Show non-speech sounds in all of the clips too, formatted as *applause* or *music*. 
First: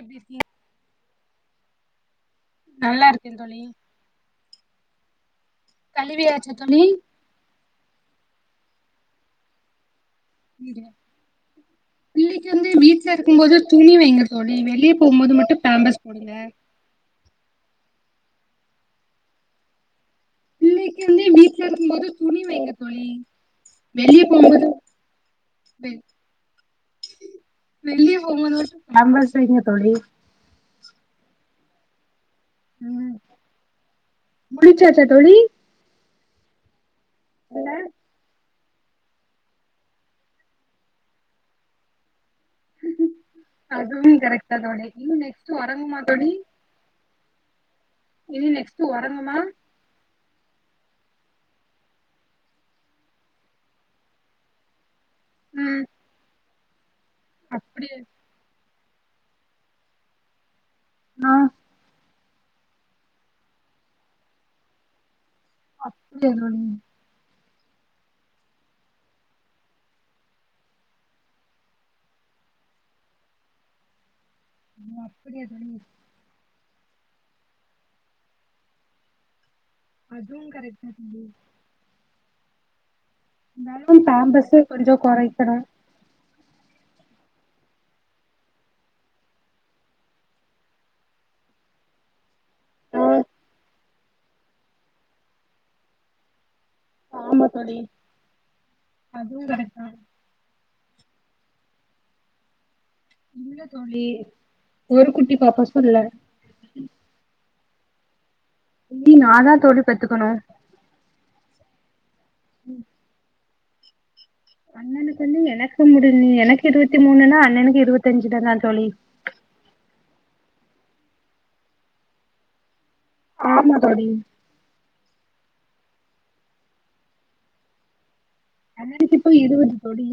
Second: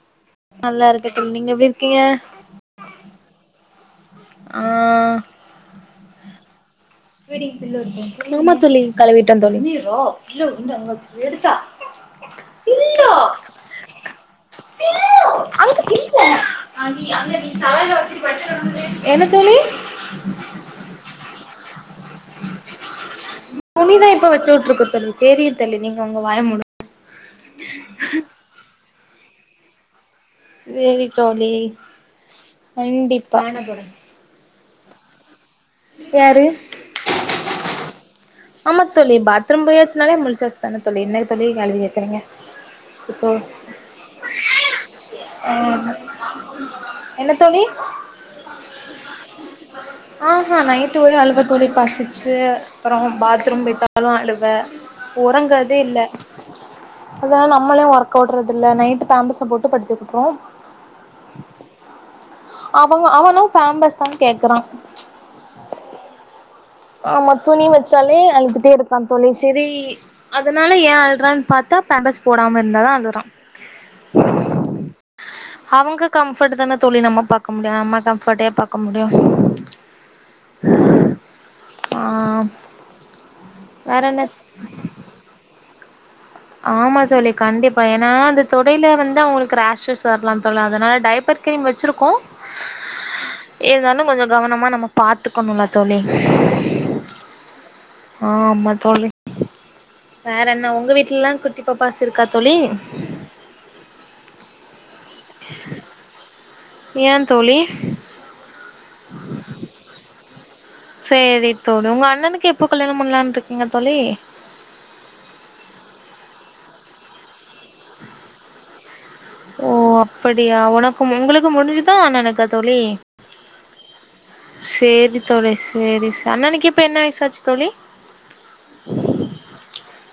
எப்டி இருக் நல்லா இருக்க *unintelligible* நீங்க எப்புடி இருக்கீங்க நல்லா இருக்கேன் தோழி ஆ கழுவியாச்சா தோழி *unintelligible* ஆமா தோழி கழுவிட்டன் தோழி பிள்ளைக்கு வந்து வீட்ல இருக்கும் போது துணி வைங்க தோழி வெளிய போகும்போது மட்டும் பேம்பர்ஸ் போடுங்க தலைல வச்சிட்டு படுத்து உறங்கு என்ன தோழி பிள்ளைக்கு வந்து வீட்ல இருக் துணிதா வெளிய இப்ப வச்சு போகும்போது விட்டுருக்கு தோழி தெரியும் தோழி நீங்க வெ- உங்க வாய மூடுங் பாம்பெர்ஸ் வைங்க தோழி செரி தோழி கண்டிப்பா ஃபான் போடு முழிச்சாச்சா தோழி யாரு என்ன ஆமா தோழி பாத்ரூம் போயாச்சனாலே முழிச்சாச்ச தான தோழி என்ன தோழி கேள்வி கேக்குறீங்க இப்போ அதுவும் கரெக்ட் தா தோழி இன்னு நெக்ஸ்ட ஓரங்கமா தோழி என்ன தோழி இனி நெக்ஸ்ட்ட் உரங்கமா ஆ அ நைட் ஒரே அழவ தோழி பசிச்சு அப்பறம் பாத்ரூம் போயிட்டாலா அலுவ உறங்கத ம் இல்ல அதன நம்மலே அப்டியா உறக்க விடுறது இல்ல நைட் பாம்பெர்ஸ் போட்டு படுத்துட்டு இருக்கோ ஆ அவங் அவனு பாம்பெர்சு தா கேக்குறா *unintelligible* ஆம துணி வச்சாலே அழுதுட்டே இருக்கா தோழி செரி அதனால ஏ அழுறான்னு பார்த்தா பேம்பஸ் போடாம இருந்தா தா அழுறா உ அப்படியா தோழி அவங்க கம்ஃபர்ட் தான தோழி நம்ம பாக்க முடியு நம்ம கம்ஃபர்ட்டே பாக்க முடியு அதுவும் கரெக்ட்தா தோழி ஆ தெனம் வேற என்ன பேம்பர்ஸ் கொஞ்சோ குறைக்கனு ஆமா தோழி கண்டிப்பா ஏனா அந்த தொடடைல வந்து அவுங்களுக்கு ரேஷஸ் வர்லாம் தோழி அதனால டையப்பர் கிரீம் வெச்சிருக்கோ ஆ எதானு கொஞ்சோ கவனமா நம்ம பாத்துக்கணும்ல்ல தோழி ஆமா தோழி ஆமா தோழி அதுவும் கரெக்ட்தா வேற என்ன உங்க வீட்ல எல்லா குட்டி பாப்பாஸ் இருக்கா தோழி இல்ல தோழி ஒரு குட்டி பாப்பாசு இல்ல ஏன் தோழி இனி நாதா தோழி பெத்துக்கணு சரி தோழி உங்க அண் ணனுக்கு எப்போ கல்யாணம் பண்ணலான்ற்று நீங்க தோழி அண்ணனுக்கு வந்து எனக்கு முடி்ஞ் எனக்கு இருபத்தி மூணுனா அண்ணனுக்கு இருவத் அஞ்சுதான தோழி ஓ அப்படியா உனக்கும் உங்களுக்கு முடிஞ்சுதா அண்ணனுக்கா தோழி ஆமா தோழி சேரி தோழி சேரி ஸ் அண்ணனுக்கு இப்ப என்ன வயசாச்சு தோழி அதுக்கு இப்ப இருபது கோடி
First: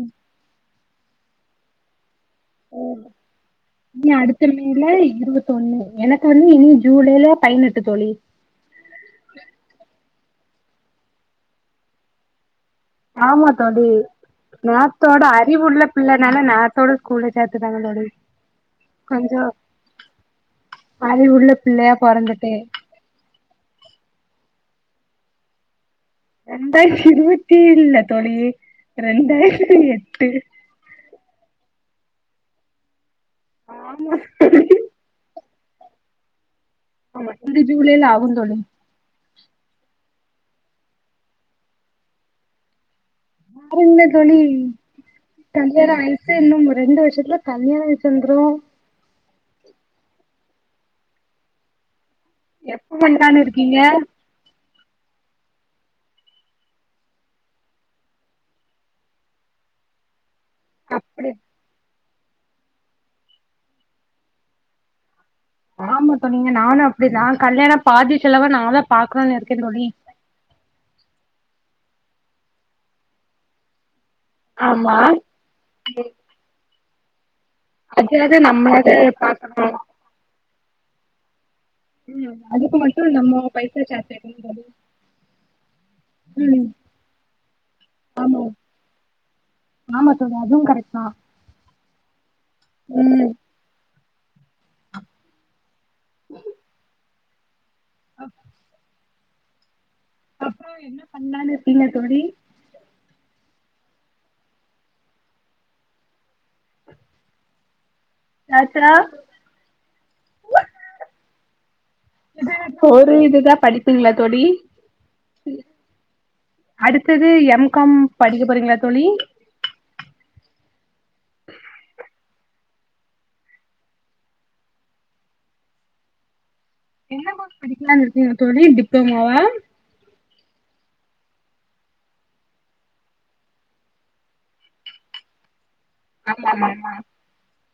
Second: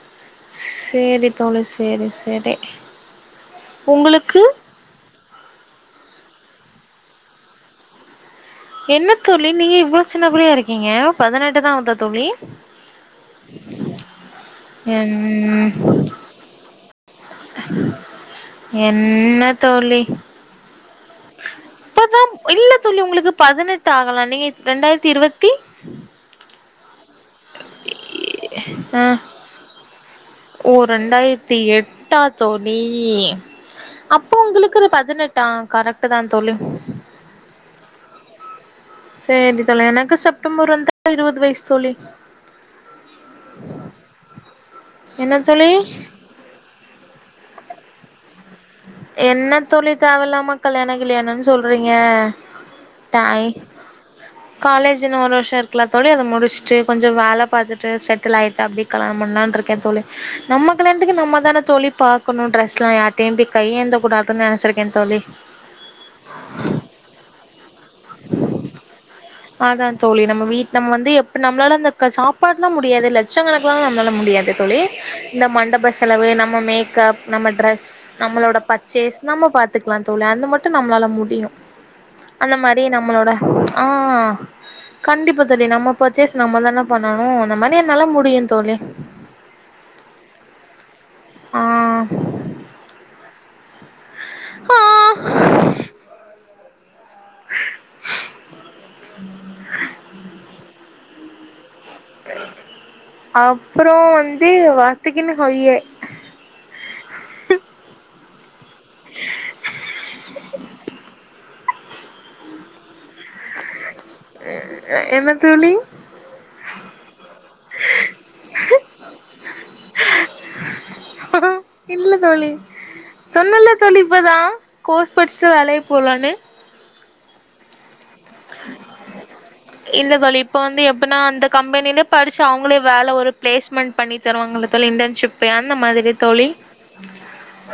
சேரி தோழி சேரி சேரி ஓ இனி உங்களுக்கு அடுத்த மேல இருவத்தொண்ணு எனக்கு வந்து இனி ஜூலைல பதினெட்டு தோழி என்ன தோழி நீங்க இவ்ளோ சின்ன புள்ளயா இருக்கீங்க பதினெட்டுதா ஆகுதா தோழி ஆமா தோழி என் நேத்தோட அறிவுள்ள பிள்ளைனால நேரத்தோட ஸ்கூல்ல சேத்துடாங்க தோழி என்ன கொஞ்சோ தோழி அறிவுள்ள பிள்ளையா இப்பதா பொறந்துட்டு இல்ல தோழி உங்களுக்கு பதினெட்டு ஆகல நீங்க ரெண்டாயிரத்தி இருவத்தி இரண்டாயிர இருவத்தி இல்ல தோழி ஆ ரெண்டாயிரத்தி எட்டு டா தோழி ஆமா அப்போ உங்களுக்கு ஒரு பதினெட் ஆ கரெக்ட்டுதா தோழி ஆமா இந்த ஜூலேல ஆகு தோழி செரி தோழி எனக்கு செப்டம்பர் வந்தா இருவது வயசு தோழி வேற என்ன தோழி என்ன தோழி கல்யாணம் ஆயிட்டு இன்னு ரெண்டு வருஷத்துல கல்யாண வயஸ் வந்துரு என்ன தோழி தேவ இல்லாம கல்யாண கில்யாணனு சொல்றீங்க எப்ப பண்லானு டாய் இருக்கீங்க காலேஜ் இன்னு ஒரு வருஷ இருக்குல தோழி அத முடிச்சுட்டு கொஞ்ச வேல பாத்துட்டு செடில் ஆய்டு அப்டி கல்யாணம் பண்ணலானு இருக்கே தோழி நம்ம கல்யாணத்துக்கு நம்ம தான தோழி பாக் பாக்கன்னு ட்ரெஸ்ல யார் தேம்பி கையேந்த கூடாதுனு நினச்சுருகே தோழி ஆம தோழி நானு அப்டிதா கல்யாணப் பாதி செலவ நாதப் அதா தோழி நம்ம வீட்ல நம்ம வந்து எப்படி நம்மளால சாப்பாடுல்லா முடியாது லட்சகணக்குலா நம்மலால முடியாது தோழி இந்த மண்டப செலவு நம்ம மேக்கப் நம்ம டிரெஸ் அதையாவது நம்மளோட நம்மளாவது பர்ச்சேஸ் நம்ம பாக்கணு பார்த்துகலா தோழி அது மட்டு நம்ளால முடியு உம் அதுக்கு மட்டும் நம்ம பைசா சேத்து அ வைக்கணு கண்டிப்பா தோழி நம்ம பர்ச்சேஸ் தோழி ம் நம்மதானே பண்ணணும் அந்த மாரி என்னால முடியும் தோழி ஆமா தோழி அதுவு கரெக்ட் தா ஆ ம் ஆ அப் அப்பறம் என்ன பண்ணாலான்னு இல்ல தோழி அப்பறம் வந்து வாஸ்துகின்னு ஒய்யே சாச்சா இது போ இதுதா படிப்பீங்களா தோழி என்ன தோழி அடுத்தது எம் காம் படிக்க போறீங்களா தோழி இல்ல தோழி சொன்ன இல்ல தோழி இப்பதா கோர்ஸ் படிச்சுட்டு வேலைய போலான்னு என்ன கோர்ஷ் படிக்கலா இருக் என்ன தோழி டிப்ளமோவா ப்ப நா அந்த கம்பெனிலே படிச்சு அவ்ங்களே வேல ஒரு ப்ளேஸ்மெண்ட் பண்ணி தருவாங்கல்ல தோழி இன்டன்ஷிப் ன்ன மாதிரி தோழி ஆமா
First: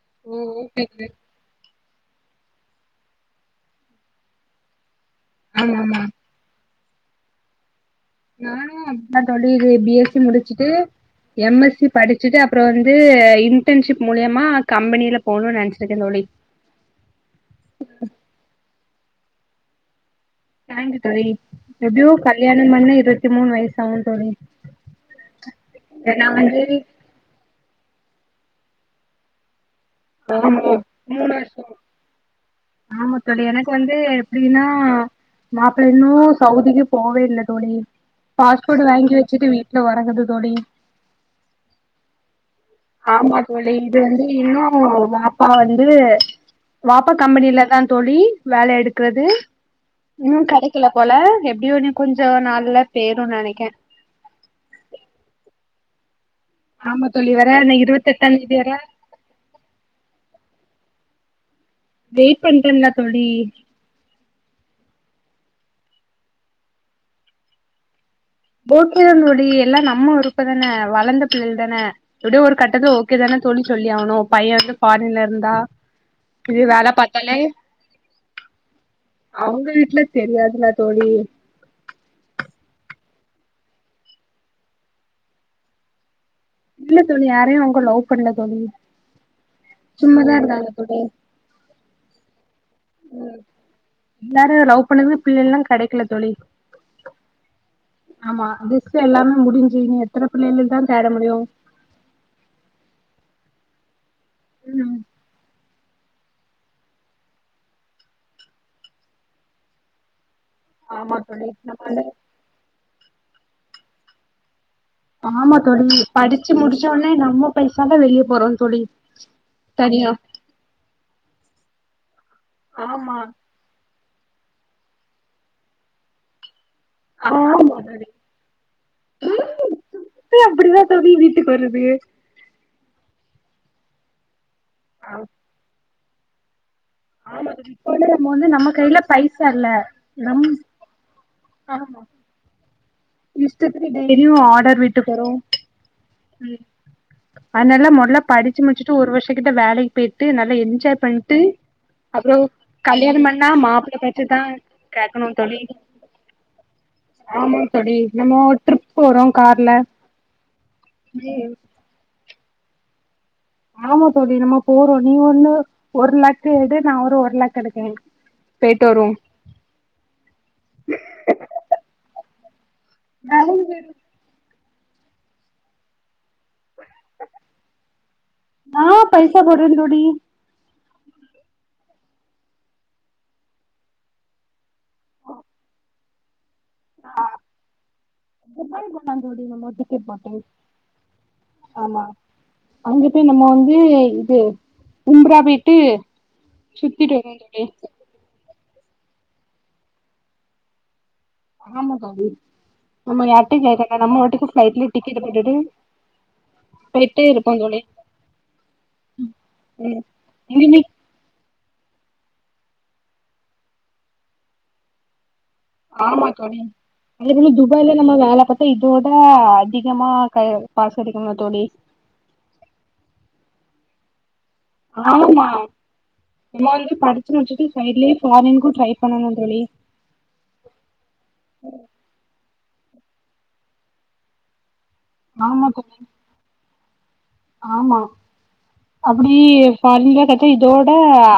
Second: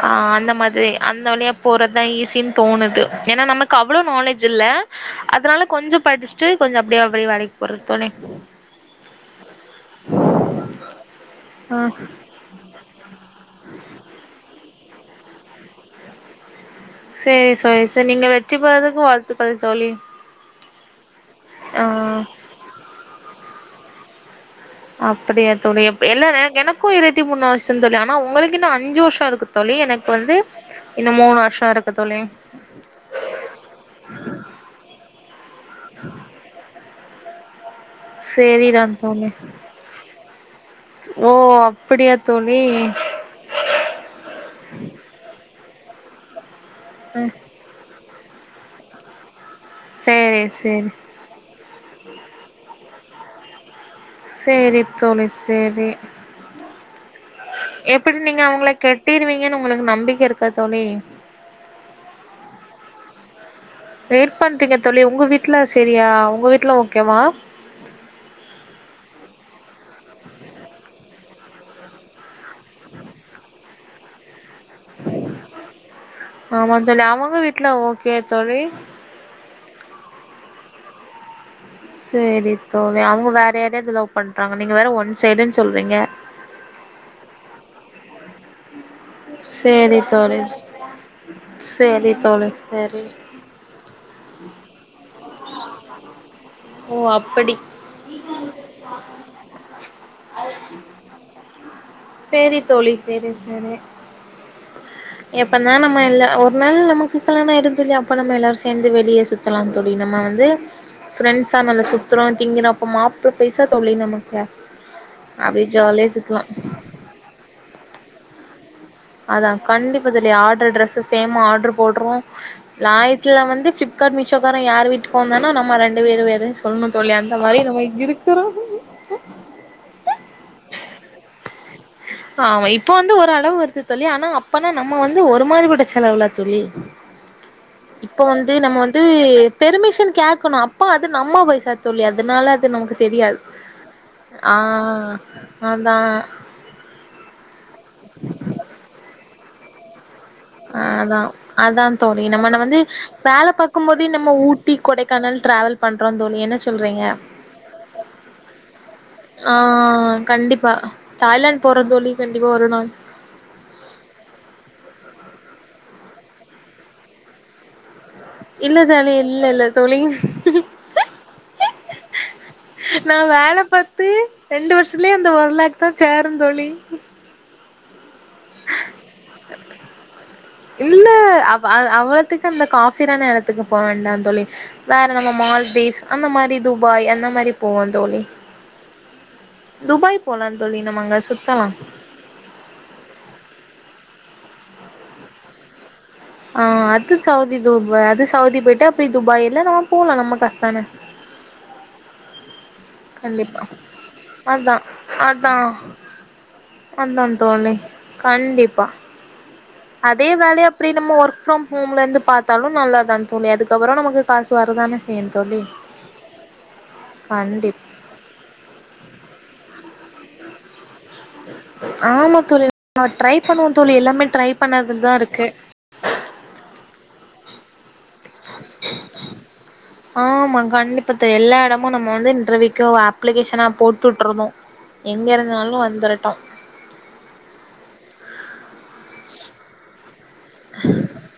ஆ அந்த மாதிரி அந்த வழியா போறத்தா ஈஸின் தோணுது ஏன்னா நமக்கு அவ்ளோ நாலேஜ் இல்ல அதனால ஆமா கொஞ்சம் படிச்சுட்டு கொஞ்ச அப்டியே அப்டே வேலைக் போற நானு *unintelligible* தோழி இது பி எஸ் சி முடிச்சுட்டு எம் ஆ எஸ் சி படிச்சுட்டு அப்பறொ வந்து இந் ன்டன்ஷிப் மூலியமா நா கம்பெனியில போணூன் நெனச்சிருக்க தோழி சேர் சோ சேரி நீங்க வெற்றி பெறதுக்கு வாழ் த்துக்கள் தோழி தைங்யூ தோழி ஆ எப்டியு கல்யாணம் பண்ணி இருவத்தி மூணு வைஸ் சவண் தோழி அப்டியா தோழி இப் எல்லா ஏன்னா ந வந்து எனக்கு இருவத்தி மூணு வர்ஷந் தோழி னா உங்களுக்கு இன்னோ அஞ்சு வர்ஷொ இருக்கு தோழி எனக்கு *inaudible* வந்து இன்னு மூணு வருஷோ மூனுவருஷம் இருக்கு தோழி ஆமா தோழி எனக்கு வந்து எப்புடின்னா மாப்பிள்ளை இன்னும் சவுதிக்கு போவே இல்ல தோழி பாஸ்போர்ட் சேரிதான் வாங்கி தோழி வச்சுட்டு வீட்ல ஒறங்குது தோழி ஓ அப்புடியா தோழி ஆமா தோழி இது வந்து இன்னும் வாப்பா வந்து வாப்பா கம்பெனில தான் தோழி வேல எடுக்குறது சேரி இன்னும் கடைக்கில சேரி போல எப் எப்டியும் இன்னும் கொஞ்சோ நாள்ல பேயிரும் நெனைக்கே சேரி தோழி சேரி ஆமா தோழி வேற இன்னு எப்புடி நீங்க இருவத்தெட்டாந்தேதி அவங்கள வேற கெட்டிருவீங்கன்னு உங்குளுக்கு நம்பிக்க இருக்கா தோழி வெயிட் பண்றன்ல்ல தோழி வெயிட் பண்றீங்க தோழி உங்க வீட்ல செரியா உங்க வீட்ல ஓகேவா *unintelligible* எல்லா நம்ம விருப்பந்தானே வளந்த பிள்ளைகள்தான எப்டியோ ஒரு கட்டத்துல ஓகே தானே தோழி சொல்லி ஆவணும் பையன் வந்து ஃபாரின்ல இருந்தா இது ஆமா வேல தோழி பாத்தாலே அவங்க வீட்ல ஓகே தோழி அவங்க வீட்ல தெரியாதுல்ல தோழி சேரி தோழி அவங்க வேற யாரையாவது லவ் பண்றாங்க நீங்க வேற ஒன் சைடுன் சொல்றீங்க இல்ல தோழி யாரையும் அவங்க லவ் பண்ல தோழி செரி சும்மாதா தோழிஸ் இருந்தாங்க தோழி செரி தோழி செ ரி எல்லாரு லவ் பண் பிள்ளைல்லா கெடைக்கல தோழி ஓ அப்படி ஆமா புக்ஸ் எல்லாமே முடிஞ்சு எத்தன பிள்ளைலைக்கு தா தேட முடியு சேரி தோழி சேரி ம் நா நம்ம எல் ஒரு நாள் நமக்கு கல்யண ஆயிரும் தோழி அப்போ நம்ம எல்லாரு சேர்ந்து வெளியே சுத்தலா தோழி நம்ம வந்து ஆமா தோழி பிரண்ட்ஸா நம்ம நம்மாண்ட சுத்துறோ திங்கறோ மாப்புல பைசா தோழி நமக்கு ஆமா அப்டியே தோழி ஜாலியா சுத்தலா படிச்சு முடிச்சோடனே நம்ம பைசாதா வெளியே போறோ தோழி அதா கண்டிப்பா தனியா தோழி ஆர்ட்ரு ட்ரெஸஸ் சேமா ஆட்ரு போட்றோம் ஆமா லாயத்துல வந்துப் ஃபிப் ளிப்கார்ட் மீஷோக்காரன் யார் வீட்டுக்கு வந்தானா நம்ம ரெண்டு பேர் பேரையும் ஸ் சொல்ணும் தோழி அந்த மாரி ஆமா நம்ம தோழி இருக்குறோம் இப்பயு அப்டிதா தோழி வீட்டுக்கு வருது ஆமா இப்ப வந்து ஒரளவு வருது தோழி ஆனா அப் ப்பன்னா நம்ம வந்து ஒரு மாரி விட ஸ் செலவிலா தோழி ஆமா தோழி இப்போல இப்ப வந்து நம்ம வந்து கையில பைசா இல்ல பெர்மிஷன் நம் கேக்கணும் அப்பா அது நம்ம வயசா ஆமா தோழி அதுனால அது நமக்கு தெரியாது இஷ்டத்துக்கு டெய்லியும் ஆ ஆர்டர் வீட்டுக்கு வரும் அதா ம் அதனால மொதல்ல படிச்சு முடிச்சுட்டு ஒரு வருஷக்கு இந்த வேலைக் போயிட் அ அதா அதா தோழி அப்றோ நம்ம நம்ம வந்து கல்யாணம் பண்ணா வேல மாப்பிள்ள பாக்கும்போது பேச்ச நம்ம தா ஊட்டி கேக்கணு கொடைக்கானல் தோழி டிராவல் பண்றோம் தோழி என்ன சொல்றீங்க இ நம்மோ ட்ரிப் போறோம் ஆ கார்ல கண்டிப்பா ம் தாய்லாந்து போறோ தோழி கண்டிப்பா ஒரு நாள் ஆமா தோழி நம்ம போறோ நீ வந்து ஒரு லேக்கு எடு நா ஒரு ஒரு லேக் எடுக்ககுற இல்ல தோழி இல்ல இல்ல தோழி நா வேல பாத்து ரெண்டு வருஷத்துலயே அந்த ஒரு லேக் தா சேரும் தோழி ஆ பைசா போட்றது தோழி இல்ல அவ் அ அவ்வளத்துக்கு அந்த காபிஃரான எடத்துக்கு போ வேண்டா தோழி வேற நம்ம மால்தீவ்ஸ் அந்த மாரி துபாய் அந்த மாரி போவோம் தோழி துபாய் போலா தோழி நம்ம டிக்கெட் துபாய் போட்டு போலான் தோழி நம்ம அங்க சுத்தலா து இது உம்ரா போய்ட்டு ஆ அது சவுதி துப்பாய் அது சவுதி போய்ட் க்க போய் துபாயில நம்ம போலா நம்ம காஸ்தான ஆமா தோழி நம்ம கண்டிப்பா யார்ட்டயு கேக்க வேண்டா நம்ம வாட்டுக்கு அதா ஃபிளைட்ல டிக்கெட் போட்டுட்டு அதா போயிட்டே அதா இருப்போ தோழி கண்டிப்பா ம் அதே வேலய எங்கயுமே அப்புடி நம்மோ ஒர்க் ஃபிரம் ஹோம்ல இருந்து பாத்தாலு நல்லாதா தோழி அதுக்கப்புறம் நமக்கு காசு வரதானே செய்யன் ஆமாங் தோழி ஏற்கனே கண்டிப் துபாய்லந் நம்ம வேல பாத்தா இதோட அதிகமா க காசு கிடைக்கும்ல தோழி ஆமா தோழி ம ட்ரை பண்ணோ தோழி எல்லாமே ட்ரை பண்ணதுல தா இருக்கு ஆமா எல்லாருமே படு *unintelligible* ஆமா கண்டிப்பா த்த எல்லா எடமு நம்ம வந்து இன்டர்வி க்யோ ஆப்ளிக்கேஷனா போட்டுட்றனு ஆமா கு ஆமா அப்புடி ஃபாரின்லா கட்ச்சா இதோட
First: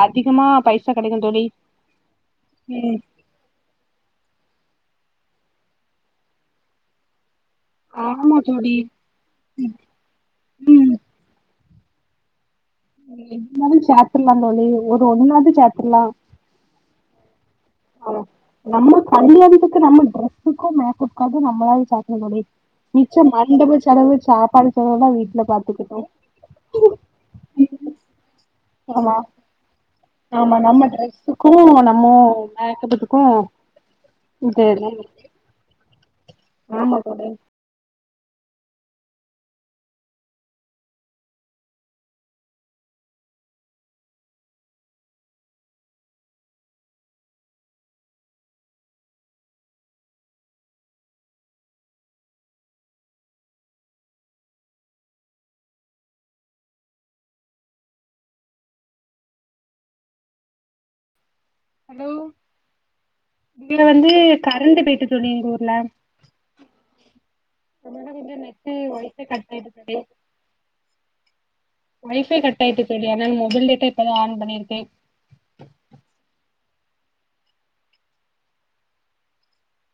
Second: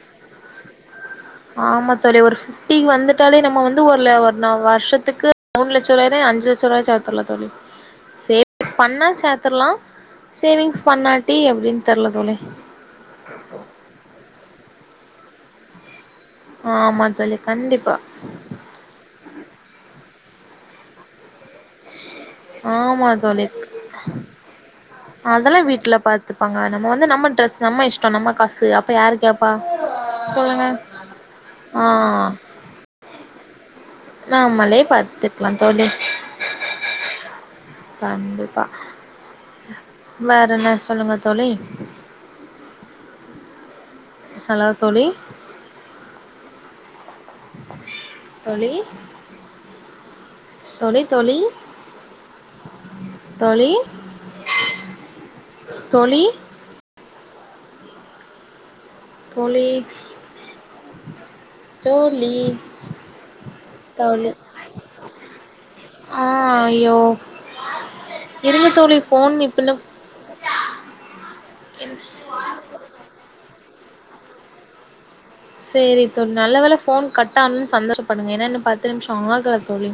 அதிகமா பைசா கெடைக்கு தோழி ஆமா தோழி ஒரு பிஃப்டி ம் வந்துட்டாலே நம்ம வந்து ஒருல ஒரு நா வர்ஷத் த்துக்கு மூணு லட்சச்சர்வாய்லே அஞ்சு லட்ச ரூவா சேத்தர்லா தோழி ஆமா சேவி்ங்ஸ் தோழி பண்ண சேத்தர்லா சேவிங்ஸ் பண்ணாட்டி எப்டின் தெர்ல தோழி எப்டினாலு செத்தர்லா தோழி ஒரு ஒன்னாது சேத்தர்லா ஆமா தோழி கண்டிப்பா ஆமா நம்ம கண் அடி நம்ம ட்ரெஸ்க்கு மேக்கஅப்காக நம் மாவு செத்தர்னுடே ஆமா மிச்ச தோழி மண்டப செலவு சாப்பாடு செலவுதா வீட்ல அதெல்லா வீட்ல பாத்துக்குட்டு பாத்துப்பாங்க கு அப்ப யாரு கேப்பா ஆமா சொல்லுங்க நம்ம ட்ரஸுக்கு நம்ம மோ மேக்கப்கு அ நம்மாலே பத்துக்கலா தோழி ஆமா தோழி கண்டிப்பா வேறென்ன சொல்லுங்க தோழி ஹலோ தோழி தோழி தோழி தோழி தோழி தோழி தோழி ஹலோ தோழி இங்க வந்து தோழி கரண்ட் போயிட்டு தோழி எங்ஊர்ல ஆ ஐயோ அதோட கொஞ்ச இருங்க நெட்டு தோழி ஒய்ஃபை ஃபோன் கட் ஆயிட்டு இப்பன்னு தோழி ஒய்ஃபை கட் ஆயிட்டு அத்னால மொபைல்லே இப்பதா ஆன் பண்ணிருக்கே சேரி தோழி நல்ல வேல ஃபோன் கட் ஆணுன் சந்தோஷப்படுங்க ஏன்னா இன்னு பத்து நிம்ஷோ ஆகாத் தோழி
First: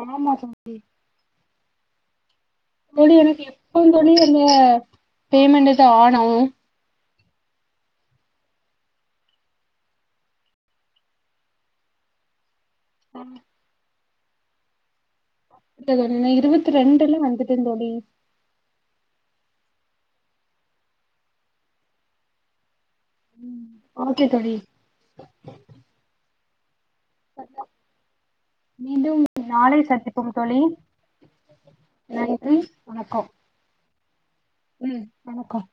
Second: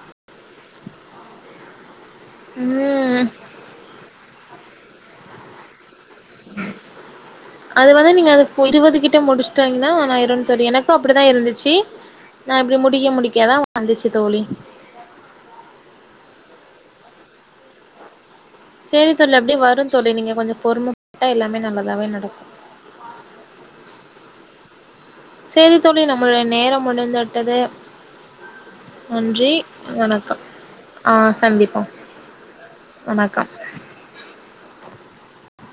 ஆமா தோழி தோழி ம் எனக்கு எப்போங் தோழி அந்த பேமெண்ட்டு தா ஆட் *unintelligible* அது வந்து நீங்க அதுக் போ இருவது கிட்ட முடிஸ்ட்டங்கன்னா எண்ணாயிறுங் தோழி எனக்கும் அப்புடிதா இருந்துச்சி நா இப்புடி முடிக்க முடிக்காதா வந்துச்சுத் தோழி *unintelligible* இருவத்தி ரெண்டுல வந்துட்ட தோழி சேரி தோழி அப்டியே வரும் தோழி நீங்க கொஞ்சம் பொறும *unintelligible* எல்லாமே நல்லதாவே நடக்கு ம் ஓகே தோழி சேரி தோழி நம்மளுடைய நேரம் முடிந்து விட்டது மீண்டும் நன்றி நாளை சந்திப்போம் வணக்கம் தோழி ஆ சந்திப்போம் வணக்கம் ம் வணக்கம்